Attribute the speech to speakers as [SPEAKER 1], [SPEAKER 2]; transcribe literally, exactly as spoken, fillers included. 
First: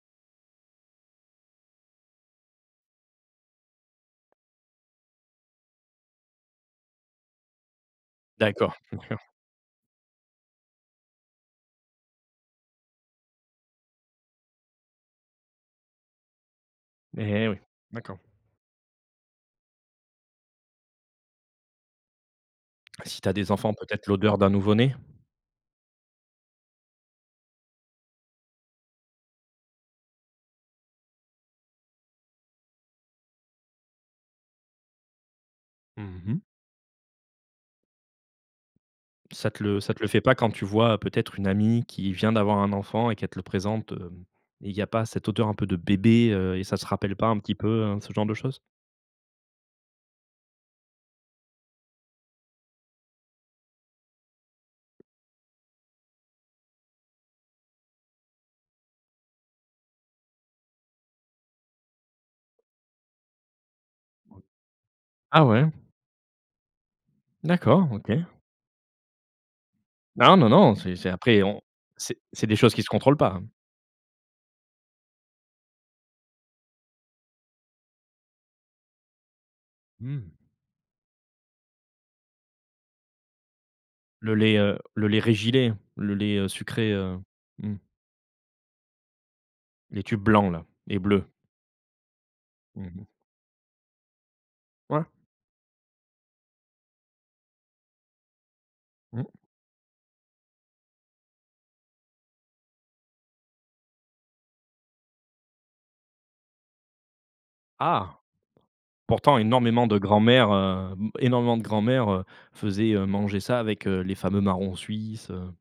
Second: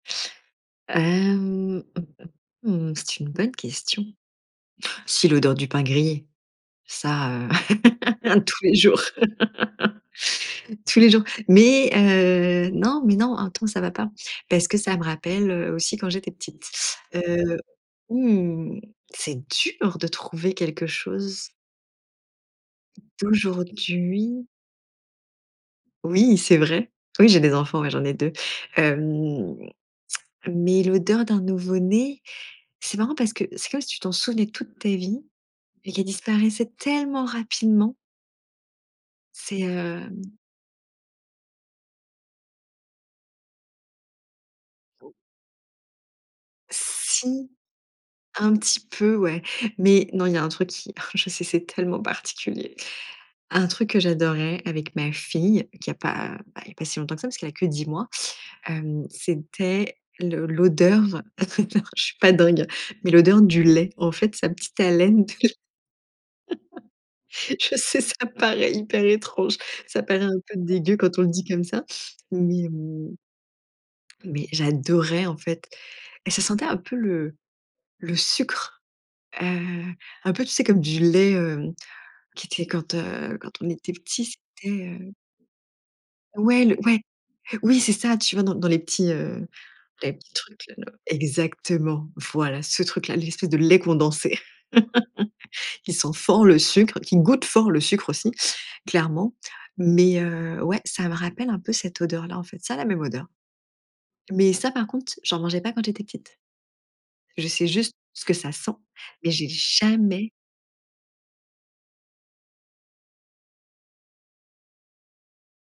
[SPEAKER 1] Hem, mmh, c'est une bonne question. C'est l'odeur du pain grillé, ça, heu, tous
[SPEAKER 2] D'accord.
[SPEAKER 1] les jours.
[SPEAKER 2] Bien sûr.
[SPEAKER 1] Tous les jours mais heu non, mais non, un temps, ça va pas parce que ça me rappelle, heu, aussi quand j'étais petite,
[SPEAKER 2] Mais
[SPEAKER 1] heu,
[SPEAKER 2] oui. D'accord.
[SPEAKER 1] hem, c'est dur de trouver quelque chose
[SPEAKER 2] Bah, si tu as des enfants, peut-être l'odeur
[SPEAKER 1] d'aujourd'hui.
[SPEAKER 2] d'un nouveau né?
[SPEAKER 1] Oui, c'est vrai, oui, j'ai des enfants, ouais, j'en ai deux, hem, mais l'odeur d'un nouveau né, c'est marrant parce que c'est comme si tu t'en souvenais toute ta vie et qu'elle
[SPEAKER 2] Mmh mh.
[SPEAKER 1] disparaissait tellement rapidement.
[SPEAKER 2] Ça
[SPEAKER 1] C'est,
[SPEAKER 2] te le ça te le fait
[SPEAKER 1] hem
[SPEAKER 2] pas quand tu vois peut-être une amie qui vient d'avoir un enfant et qu'elle te le présente, heu, et il y a pas cette odeur un peu de bébé, heu, et ça te rappelle pas un
[SPEAKER 1] si,
[SPEAKER 2] petit peu, heu, ce genre de
[SPEAKER 1] un
[SPEAKER 2] choses?
[SPEAKER 1] petit peu, ouais. Mais, non, il y a un truc qui oh je sais, c'est tellement particulier. Un truc que j'adorais avec ma fille qui a pas, bah, il y a pas si longtemps que ça parce qu'elle a que dix mois, hem, c'était l'o l'odeur, je suis pas dingue, mais l'odeur du lait, en fait, sa petite haleine.
[SPEAKER 2] Ah ouais?
[SPEAKER 1] Je
[SPEAKER 2] D'accord,
[SPEAKER 1] sais
[SPEAKER 2] OK.
[SPEAKER 1] ça paraît hyper étrange, ça paraît
[SPEAKER 2] Hein!
[SPEAKER 1] un
[SPEAKER 2] Non,
[SPEAKER 1] peu
[SPEAKER 2] non, c'est
[SPEAKER 1] dégueu
[SPEAKER 2] c'est
[SPEAKER 1] quand on le
[SPEAKER 2] après
[SPEAKER 1] dit
[SPEAKER 2] on
[SPEAKER 1] comme ça,
[SPEAKER 2] c'est c'est des
[SPEAKER 1] mais
[SPEAKER 2] choses qui se
[SPEAKER 1] heu
[SPEAKER 2] contrôlent pas, hein.
[SPEAKER 1] mais j'adorais, en fait, et ça sentait un peu le le sucre, heu,
[SPEAKER 2] Mmh.
[SPEAKER 1] un peu, tu sais comme du lait, heu, qui était quand, heu quand on était petit,
[SPEAKER 2] le lait,
[SPEAKER 1] c'était,
[SPEAKER 2] heu, le
[SPEAKER 1] heu
[SPEAKER 2] lait Régilait, le lait, heu,
[SPEAKER 1] Ouais le
[SPEAKER 2] sucré,
[SPEAKER 1] ouais.
[SPEAKER 2] heu mmh.
[SPEAKER 1] Oui, c'est ça! Tu vois, dans dans les petits, heu
[SPEAKER 2] Les
[SPEAKER 1] les
[SPEAKER 2] tubes
[SPEAKER 1] petits
[SPEAKER 2] blancs là
[SPEAKER 1] trucs-là
[SPEAKER 2] et bleus.
[SPEAKER 1] exactement! Voilà ce
[SPEAKER 2] Mmh mh.
[SPEAKER 1] truc-là, l'espèce de lait condensé
[SPEAKER 2] Ouais.
[SPEAKER 1] qui sent fort le sucre, qui goûte fort le sucre aussi,
[SPEAKER 2] Mmh.
[SPEAKER 1] clairement mais heu, ouais, ça me rappelle un peu cette odeur-là, en fait, ça a la même odeur. Mais ça, par contre, j'en mangeais pas quand j'étais petite. Je sais juste
[SPEAKER 2] Ah!
[SPEAKER 1] ce que ça sent, mais
[SPEAKER 2] Pourtant
[SPEAKER 1] j'ai
[SPEAKER 2] énormément de
[SPEAKER 1] jamais
[SPEAKER 2] grands-mères, heu, m énormément de grands-mères, heu, faisaient, heu, manger ça avec, heu, les fameux Marrons Suisses, heu